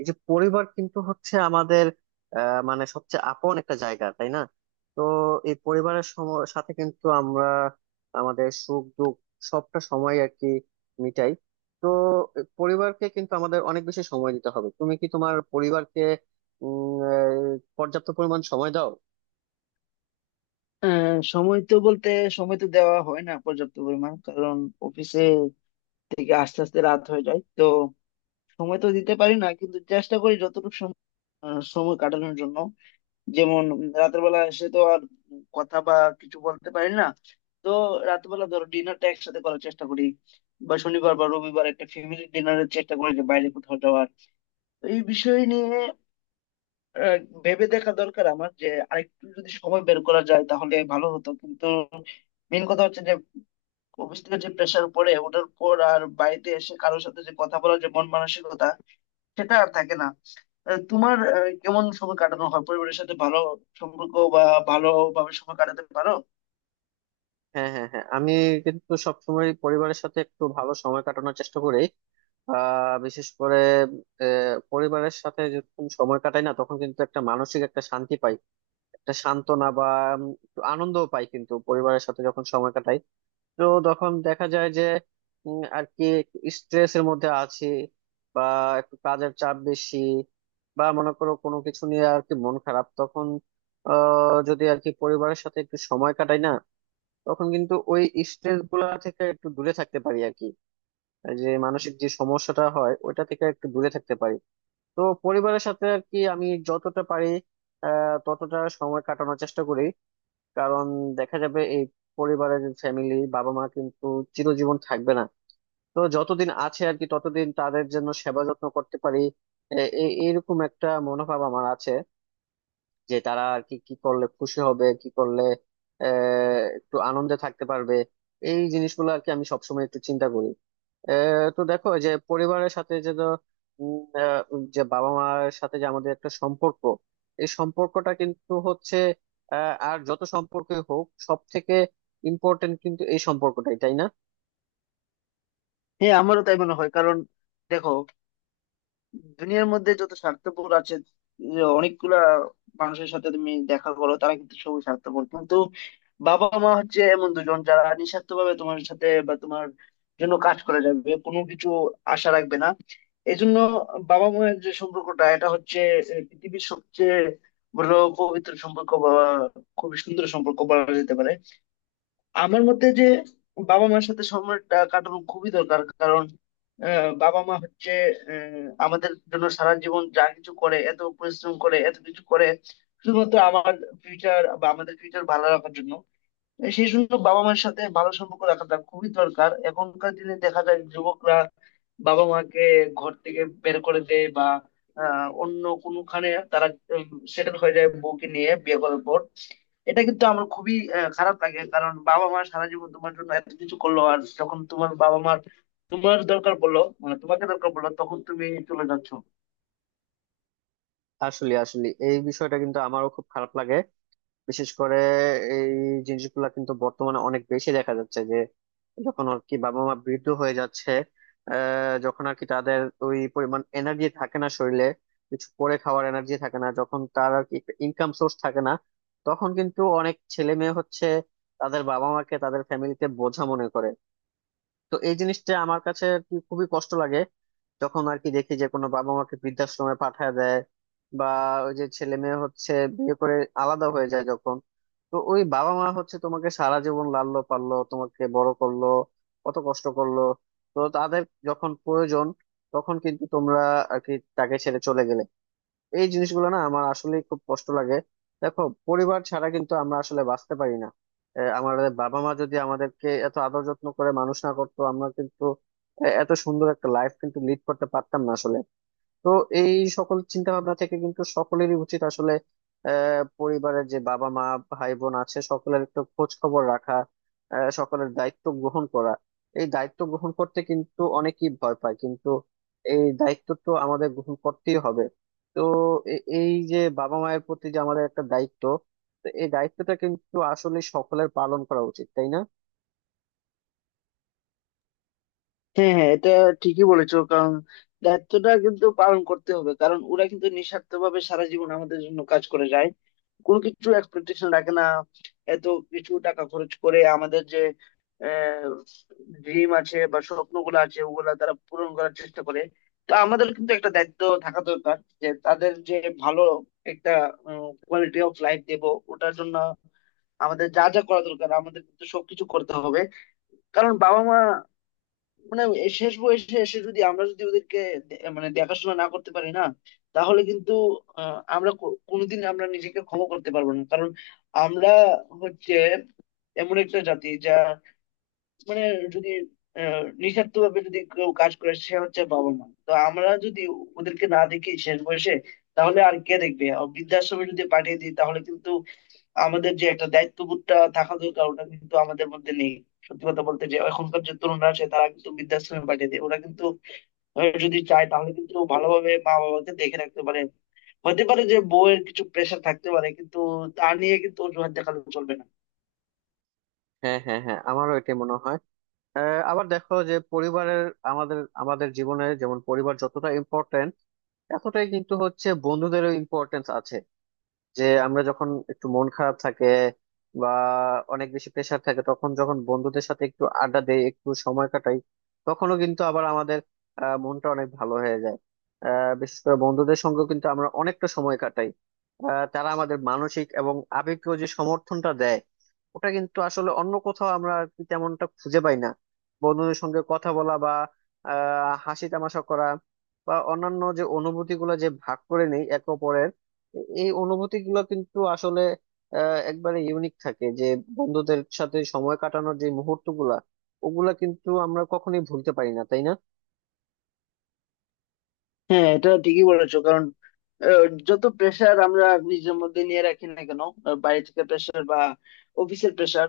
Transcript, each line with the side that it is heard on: right: এই যে পরিবার কিন্তু হচ্ছে আমাদের মানে সবচেয়ে আপন একটা জায়গা, তাই না? তো এই পরিবারের সাথে কিন্তু আমরা আমাদের সুখ দুঃখ সবটা সময় আর কি মিটাই। তো পরিবারকে কিন্তু আমাদের অনেক বেশি সময় দিতে হবে। তুমি কি তোমার পরিবারকে পর্যাপ্ত পরিমাণ সময় দাও?
left: সময় তো বলতে সময় তো দেওয়া হয় না পর্যাপ্ত পরিমাণ কারণ অফিসে থেকে আস্তে আস্তে রাত হয়ে যায়। তো সময় তো দিতে পারি না, কিন্তু চেষ্টা করি যতটুকু সময় কাটানোর জন্য। যেমন রাতের বেলা এসে তো আর কথা বা কিছু বলতে পারি না। তো রাতের বেলা ধরো ডিনারটা একসাথে করার চেষ্টা করি, বা শনিবার বা রবিবার একটা ফ্যামিলি ডিনারের চেষ্টা করি যে বাইরে কোথাও যাওয়ার। তো এই বিষয় নিয়ে আহ, ভেবে দেখা দরকার আমার, যে আরেকটু যদি সময় বের করা যায় তাহলে ভালো হতো। কিন্তু মেন কথা হচ্ছে যে অফিস থেকে যে প্রেশার পড়ে, ওটার পর আর বাড়িতে এসে কারোর সাথে যে কথা বলার যে মন মানসিকতা, সেটা আর থাকে না। তোমার কেমন সময় কাটানো হয় পরিবারের সাথে? ভালো সম্পর্ক বা ভালোভাবে সময় কাটাতে পারো?
right: হ্যাঁ, হ্যাঁ, হ্যাঁ, আমি কিন্তু সবসময় পরিবারের সাথে একটু ভালো সময় কাটানোর চেষ্টা করি। আহ, বিশেষ করে পরিবারের সাথে যখন সময় কাটাই না তখন কিন্তু একটা মানসিক একটা শান্তি পাই, একটা সান্ত্বনা বা উম আনন্দও পাই কিন্তু পরিবারের সাথে যখন সময় কাটাই। তো তখন দেখা যায় যে আর কি স্ট্রেস এর মধ্যে আছি বা একটু কাজের চাপ বেশি বা মনে করো কোনো কিছু নিয়ে আর কি মন খারাপ, তখন যদি আর কি পরিবারের সাথে একটু সময় কাটাই না তখন কিন্তু ওই স্ট্রেস গুলা থেকে একটু দূরে থাকতে পারি আর কি। আর যে মানসিক যে সমস্যাটা হয় ওইটা থেকে একটু দূরে থাকতে পারি। তো পরিবারের সাথে আর কি আমি যতটা পারি আহ, ততটা সময় কাটানোর চেষ্টা করি। কারণ দেখা যাবে এই পরিবারের যে ফ্যামিলি, বাবা মা কিন্তু চিরজীবন থাকবে না। তো যতদিন আছে আর কি ততদিন তাদের জন্য সেবা যত্ন করতে পারি। এইরকম একটা মনোভাব আমার আছে যে তারা আর কি কি করলে খুশি হবে, কি করলে আহ, একটু আনন্দে থাকতে পারবে। এই জিনিসগুলো আর কি আমি সবসময় একটু চিন্তা করি। আহ, তো দেখো যে পরিবারের সাথে যে উম, আহ, যে বাবা মার সাথে যে আমাদের একটা সম্পর্ক, এই সম্পর্কটা কিন্তু হচ্ছে আহ, আর যত সম্পর্কই হোক সব থেকে ইম্পর্টেন্ট কিন্তু এই সম্পর্কটাই, তাই না?
left: হ্যাঁ, আমারও তাই মনে হয়। কারণ দেখো, দুনিয়ার মধ্যে যত স্বার্থপর আছে, যে অনেকগুলা মানুষের সাথে তুমি দেখা করো তারা কিন্তু সবই স্বার্থপর। কিন্তু বাবা মা হচ্ছে এমন দুজন, যারা নিঃস্বার্থ ভাবে তোমার সাথে বা তোমার জন্য কাজ করে যাবে, কোনো কিছু আশা রাখবে না। এই জন্য বাবা মায়ের যে সম্পর্কটা, এটা হচ্ছে এ, পৃথিবীর সবচেয়ে বড় পবিত্র সম্পর্ক, বা খুবই সুন্দর সম্পর্ক বলা যেতে পারে। আমার মতে যে বাবা মার সাথে সময়টা কাটানো খুবই দরকার। কারণ বাবা মা হচ্ছে আমাদের জন্য সারা জীবন যা কিছু করে, এত পরিশ্রম করে, এত কিছু করে শুধুমাত্র আমার ফিউচার বা আমাদের ফিউচার ভালো রাখার জন্য। সেই জন্য বাবা মায়ের সাথে ভালো সম্পর্ক রাখাটা খুবই দরকার। এখনকার দিনে দেখা যায় যুবকরা বাবা মাকে ঘর থেকে বের করে দেয়, বা অন্য কোনোখানে তারা সেটেল হয়ে যায় বউকে নিয়ে বিয়ে করার পর। এটা কিন্তু আমার খুবই খারাপ লাগে। কারণ বাবা মা সারা জীবন তোমার জন্য এত কিছু করলো, আর যখন তোমার বাবা মার তোমার দরকার পড়লো, মানে তোমাকে দরকার পড়লো, তখন তুমি চলে যাচ্ছ।
right: আসলে আসলে এই বিষয়টা কিন্তু আমারও খুব খারাপ লাগে। বিশেষ করে এই জিনিসগুলা কিন্তু বর্তমানে অনেক বেশি দেখা যাচ্ছে যে যখন আর কি বাবা মা বৃদ্ধ হয়ে যাচ্ছে, আহ, যখন আর কি তাদের ওই পরিমাণ এনার্জি থাকে না শরীরে, কিছু করে খাওয়ার এনার্জি থাকে না, যখন তার আর কি ইনকাম সোর্স থাকে না, তখন কিন্তু অনেক ছেলে মেয়ে হচ্ছে তাদের বাবা মাকে তাদের ফ্যামিলিতে বোঝা মনে করে। তো এই জিনিসটা আমার কাছে আর কি খুবই কষ্ট লাগে যখন আর কি দেখি যে কোনো বাবা মাকে বৃদ্ধাশ্রমে পাঠায় দেয় বা ওই যে ছেলে মেয়ে হচ্ছে বিয়ে করে আলাদা হয়ে যায় যখন। তো ওই বাবা মা হচ্ছে তোমাকে সারা জীবন লাললো পাললো, তোমাকে বড় করলো, কত কষ্ট করলো। তো তাদের যখন প্রয়োজন তখন কিন্তু তোমরা আর কি তাকে ছেড়ে চলে গেলে। এই জিনিসগুলো না আমার আসলে খুব কষ্ট লাগে। দেখো, পরিবার ছাড়া কিন্তু আমরা আসলে বাঁচতে পারি না। আহ, আমাদের বাবা মা যদি আমাদেরকে এত আদর যত্ন করে মানুষ না করতো, আমরা কিন্তু আহ, এত সুন্দর একটা লাইফ কিন্তু লিড করতে পারতাম না আসলে। তো এই সকল চিন্তা ভাবনা থেকে কিন্তু সকলেরই উচিত আসলে আহ, পরিবারের যে বাবা মা, ভাই বোন আছে সকলের একটু খোঁজ খবর রাখা, আহ, সকলের দায়িত্ব গ্রহণ করা। এই দায়িত্ব গ্রহণ করতে কিন্তু অনেকেই ভয় পায় কিন্তু এই দায়িত্ব তো আমাদের গ্রহণ করতেই হবে। তো এই যে বাবা মায়ের প্রতি যে আমাদের একটা দায়িত্ব, তো এই দায়িত্বটা কিন্তু আসলে সকলের পালন করা উচিত, তাই না?
left: হ্যাঁ হ্যাঁ, এটা ঠিকই বলেছো। কারণ দায়িত্বটা কিন্তু পালন করতে হবে, কারণ ওরা কিন্তু নিঃস্বার্থভাবে সারা জীবন আমাদের জন্য কাজ করে যায়, কোনো কিছু এক্সপেকটেশন রাখে না। এত কিছু টাকা খরচ করে আমাদের যে ড্রিম আছে বা স্বপ্নগুলো আছে ওগুলা তারা পূরণ করার চেষ্টা করে। তো আমাদের কিন্তু একটা দায়িত্ব থাকা দরকার, যে তাদের যে ভালো একটা কোয়ালিটি অফ লাইফ দেব। ওটার জন্য আমাদের যা যা করা দরকার আমাদের কিন্তু সবকিছু করতে হবে। কারণ বাবা মা মানে শেষ বয়সে এসে যদি আমরা যদি ওদেরকে মানে দেখাশোনা না করতে পারি না, তাহলে কিন্তু আমরা কোনোদিন আমরা নিজেকে ক্ষমা করতে পারবো না। কারণ আমরা হচ্ছে এমন একটা জাতি, যা মানে যদি নিঃস্বার্থ ভাবে যদি কেউ কাজ করে সে হচ্ছে বাবা মা। তো আমরা যদি ওদেরকে না দেখি শেষ বয়সে, তাহলে আর কে দেখবে? আর বৃদ্ধাশ্রমে যদি পাঠিয়ে দিই, তাহলে কিন্তু আমাদের যে একটা দায়িত্ববোধটা থাকা দরকার, ওটা কিন্তু আমাদের মধ্যে নেই। সত্যি কথা বলতে, যে এখনকার যে তরুণরা আছে তারা কিন্তু বৃদ্ধাশ্রমে পাঠিয়ে দেয়। ওরা কিন্তু যদি চায় তাহলে কিন্তু ভালোভাবে মা বাবাকে দেখে রাখতে পারে। হতে পারে যে বউয়ের কিছু প্রেশার থাকতে পারে, কিন্তু তা নিয়ে কিন্তু অজুহাত দেখালে চলবে না।
right: হ্যাঁ, হ্যাঁ, হ্যাঁ, আমারও এটাই মনে হয়। আহ, আবার দেখো যে পরিবারের আমাদের আমাদের জীবনে যেমন পরিবার যতটা ইম্পর্টেন্ট, এতটাই কিন্তু হচ্ছে বন্ধুদেরও ইম্পর্টেন্স আছে। যে আমরা যখন একটু মন খারাপ থাকে বা অনেক বেশি প্রেশার থাকে তখন যখন বন্ধুদের সাথে একটু আড্ডা দেই, একটু সময় কাটাই, তখনও কিন্তু আবার আমাদের আহ, মনটা অনেক ভালো হয়ে যায়। আহ, বিশেষ করে বন্ধুদের সঙ্গেও কিন্তু আমরা অনেকটা সময় কাটাই। আহ, তারা আমাদের মানসিক এবং আবেগীয় যে সমর্থনটা দেয় ওটা কিন্তু আসলে অন্য কোথাও আমরা আর কি তেমনটা খুঁজে পাই না। বন্ধুদের সঙ্গে কথা বলা বা আহ, হাসি তামাশা করা বা অন্যান্য যে অনুভূতিগুলো যে ভাগ করে নেই একে অপরের, এই অনুভূতি গুলো কিন্তু আসলে আহ, একবারে ইউনিক থাকে। যে বন্ধুদের সাথে সময় কাটানোর যে মুহূর্ত গুলা, ওগুলা কিন্তু আমরা কখনোই ভুলতে পারি না, তাই না?
left: হ্যাঁ, এটা ঠিকই বলেছো। কারণ যত প্রেশার আমরা নিজের মধ্যে নিয়ে রাখি না কেন, বাইরে থেকে প্রেশার বা অফিসের প্রেশার,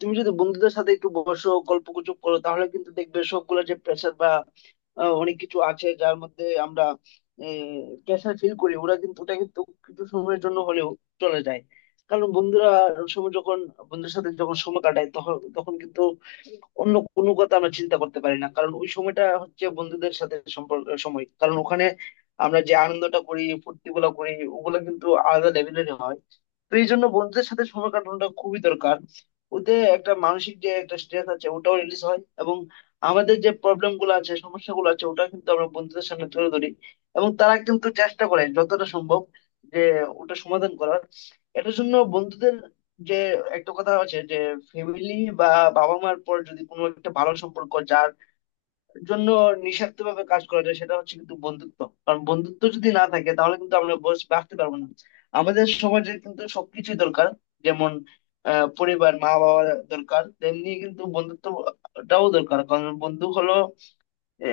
left: তুমি যদি বন্ধুদের সাথে একটু বসো গল্প গুজব করো, তাহলে কিন্তু দেখবে সবগুলো যে প্রেশার বা অনেক কিছু আছে যার মধ্যে আমরা প্রেশার ফিল করি, ওরা কিন্তু ওটা কিন্তু কিছু সময়ের জন্য হলেও চলে যায়। কারণ বন্ধুরা সব যখন বন্ধুদের সাথে যখন সময় কাটায়, তখন তখন কিন্তু অন্য কোনো কথা আমরা চিন্তা করতে পারি না। কারণ ওই সময়টা হচ্ছে বন্ধুদের সাথে সম্পর্ক সময়, কারণ ওখানে আমরা যে আনন্দটা করি, ফুর্তি গুলো করি ওগুলো কিন্তু আলাদা লেভেলের হয়। তো এই জন্য বন্ধুদের সাথে সময় কাটানোটা খুবই দরকার। ওতে একটা মানসিক যে একটা স্ট্রেস আছে ওটাও রিলিজ হয়, এবং আমাদের যে প্রবলেম গুলো আছে, সমস্যা গুলো আছে ওটা কিন্তু আমরা বন্ধুদের সামনে তুলে ধরি। এবং তারা কিন্তু চেষ্টা করে যতটা সম্ভব যে ওটা সমাধান করার। এটার জন্য বন্ধুদের যে একটা কথা আছে, যে ফ্যামিলি বা বাবা মার পর যদি কোনো একটা ভালো সম্পর্ক যার জন্য নিঃস্বার্থ ভাবে কাজ করা যায়, সেটা হচ্ছে কিন্তু বন্ধুত্ব। কারণ বন্ধুত্ব যদি না থাকে তাহলে কিন্তু আমরা বস বাঁচতে পারবো না। আমাদের সমাজে কিন্তু সবকিছুই দরকার। যেমন পরিবার মা বাবা দরকার, তেমনি কিন্তু বন্ধুত্বটাও দরকার। কারণ বন্ধু হলো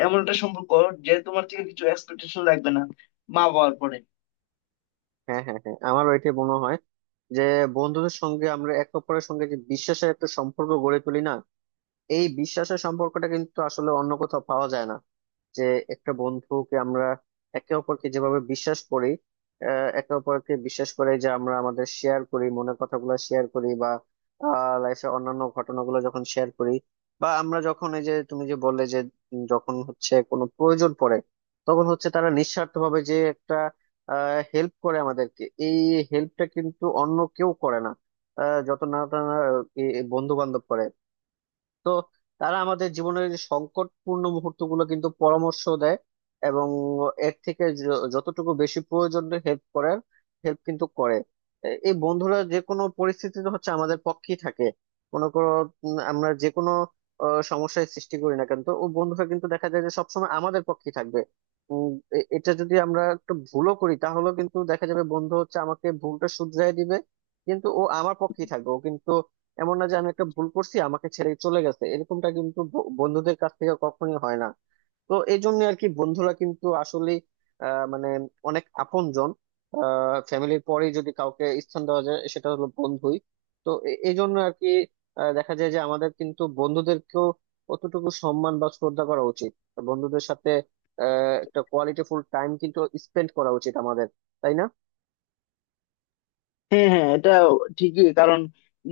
left: এমন একটা সম্পর্ক, যে তোমার থেকে কিছু এক্সপেকটেশন রাখবে না, মা বাবার পরে।
right: হ্যাঁ, হ্যাঁ, হ্যাঁ, আমার ওইটাই মনে হয়। যে বন্ধুদের সঙ্গে আমরা একে অপরের সঙ্গে যে বিশ্বাসের একটা সম্পর্ক গড়ে তুলি না, এই বিশ্বাসের সম্পর্কটা কিন্তু আসলে অন্য কোথাও পাওয়া যায় না। যে একটা বন্ধুকে আমরা একে অপরকে যেভাবে বিশ্বাস করি, আহ, একে অপরকে বিশ্বাস করে যে আমরা আমাদের শেয়ার করি, মনের কথাগুলো শেয়ার করি বা লাইফে অন্যান্য ঘটনাগুলো যখন শেয়ার করি, বা আমরা যখন এই যে তুমি যে বললে যে যখন হচ্ছে কোনো প্রয়োজন পড়ে তখন হচ্ছে তারা নিঃস্বার্থভাবে যে একটা হেল্প করে আমাদেরকে। এই হেল্পটা কিন্তু অন্য কেউ করে না আহ, যত না তারা বন্ধু বান্ধব করে। তো তারা আমাদের জীবনের যে সংকটপূর্ণ মুহূর্তগুলো কিন্তু পরামর্শ দেয় এবং এর থেকে যতটুকু বেশি প্রয়োজন হেল্প করার, হেল্প কিন্তু করে। এই বন্ধুরা যে কোনো পরিস্থিতিতে হচ্ছে আমাদের পক্ষেই থাকে। মনে করো আমরা যে কোনো আহ, সমস্যায় সৃষ্টি করি না কেন, তো ও বন্ধুরা কিন্তু দেখা যায় যে সবসময় আমাদের পক্ষেই থাকবে। উম, এটা যদি আমরা একটু ভুলও করি তাহলেও কিন্তু দেখা যাবে বন্ধু হচ্ছে আমাকে ভুলটা শুধরাই দিবে কিন্তু ও আমার পক্ষেই থাকবে। ও কিন্তু এমন না যে আমি একটা ভুল করছি আমাকে ছেড়ে চলে গেছে, এরকমটা কিন্তু বন্ধুদের কাছ থেকে কখনোই হয় না। তো এই জন্য আর কি বন্ধুরা কিন্তু আসলে আহ, মানে অনেক আপনজন। ফ্যামিলির পরেই যদি কাউকে স্থান দেওয়া যায় সেটা হলো বন্ধুই। তো এই জন্য আর কি আহ, দেখা যায় যে আমাদের কিন্তু বন্ধুদেরকেও কতটুকু সম্মান বা শ্রদ্ধা করা উচিত। বন্ধুদের সাথে আহ, একটা কোয়ালিটিফুল টাইম কিন্তু স্পেন্ড করা উচিত আমাদের, তাই না?
left: হ্যাঁ হ্যাঁ, এটা ঠিকই। কারণ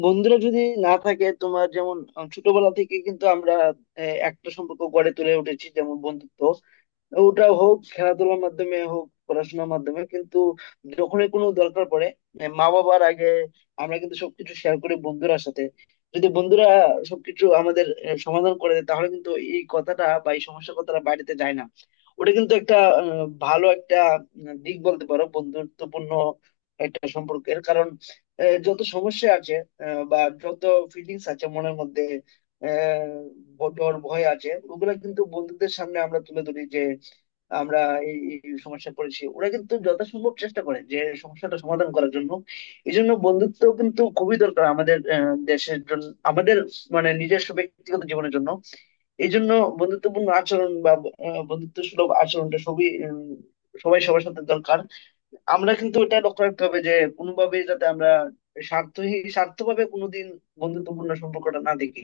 left: বন্ধুরা যদি না থাকে তোমার, যেমন ছোটবেলা থেকে কিন্তু আমরা একটা সম্পর্ক গড়ে তুলে উঠেছি, যেমন বন্ধুত্ব, ওটা হোক খেলাধুলার মাধ্যমে, হোক পড়াশোনার মাধ্যমে, কিন্তু যখনই কোনো দরকার পড়ে, মানে মা বাবার আগে আমরা কিন্তু সবকিছু শেয়ার করি বন্ধুরার সাথে। যদি বন্ধুরা সবকিছু আমাদের সমাধান করে দেয়, তাহলে কিন্তু এই কথাটা বা এই সমস্যার কথাটা বাড়িতে যায় না। ওটা কিন্তু একটা ভালো একটা দিক বলতে পারো বন্ধুত্বপূর্ণ একটা সম্পর্কের। কারণ যত সমস্যা আছে, বা যত ফিলিংস আছে মনের মধ্যে, আহ, ডর ভয় আছে, ওগুলা কিন্তু বন্ধুদের সামনে আমরা তুলে ধরি। আমরা এই এই সমস্যায় পড়েছি, ওরা কিন্তু যথাসম্ভব চেষ্টা করে যে সমস্যাটা সমাধান করার জন্য। এই জন্য বন্ধুত্ব কিন্তু খুবই দরকার আমাদের দেশের জন্য, আমাদের মানে নিজস্ব ব্যক্তিগত জীবনের জন্য। এই জন্য বন্ধুত্বপূর্ণ আচরণ বা বন্ধুত্ব সুলভ আচরণটা সবই সবাই সবার সাথে দরকার। আমরা কিন্তু এটা লক্ষ্য রাখতে হবে যে কোনোভাবেই যাতে আমরা স্বার্থহীন স্বার্থভাবে কোনোদিন বন্ধুত্বপূর্ণ সম্পর্কটা না দেখি।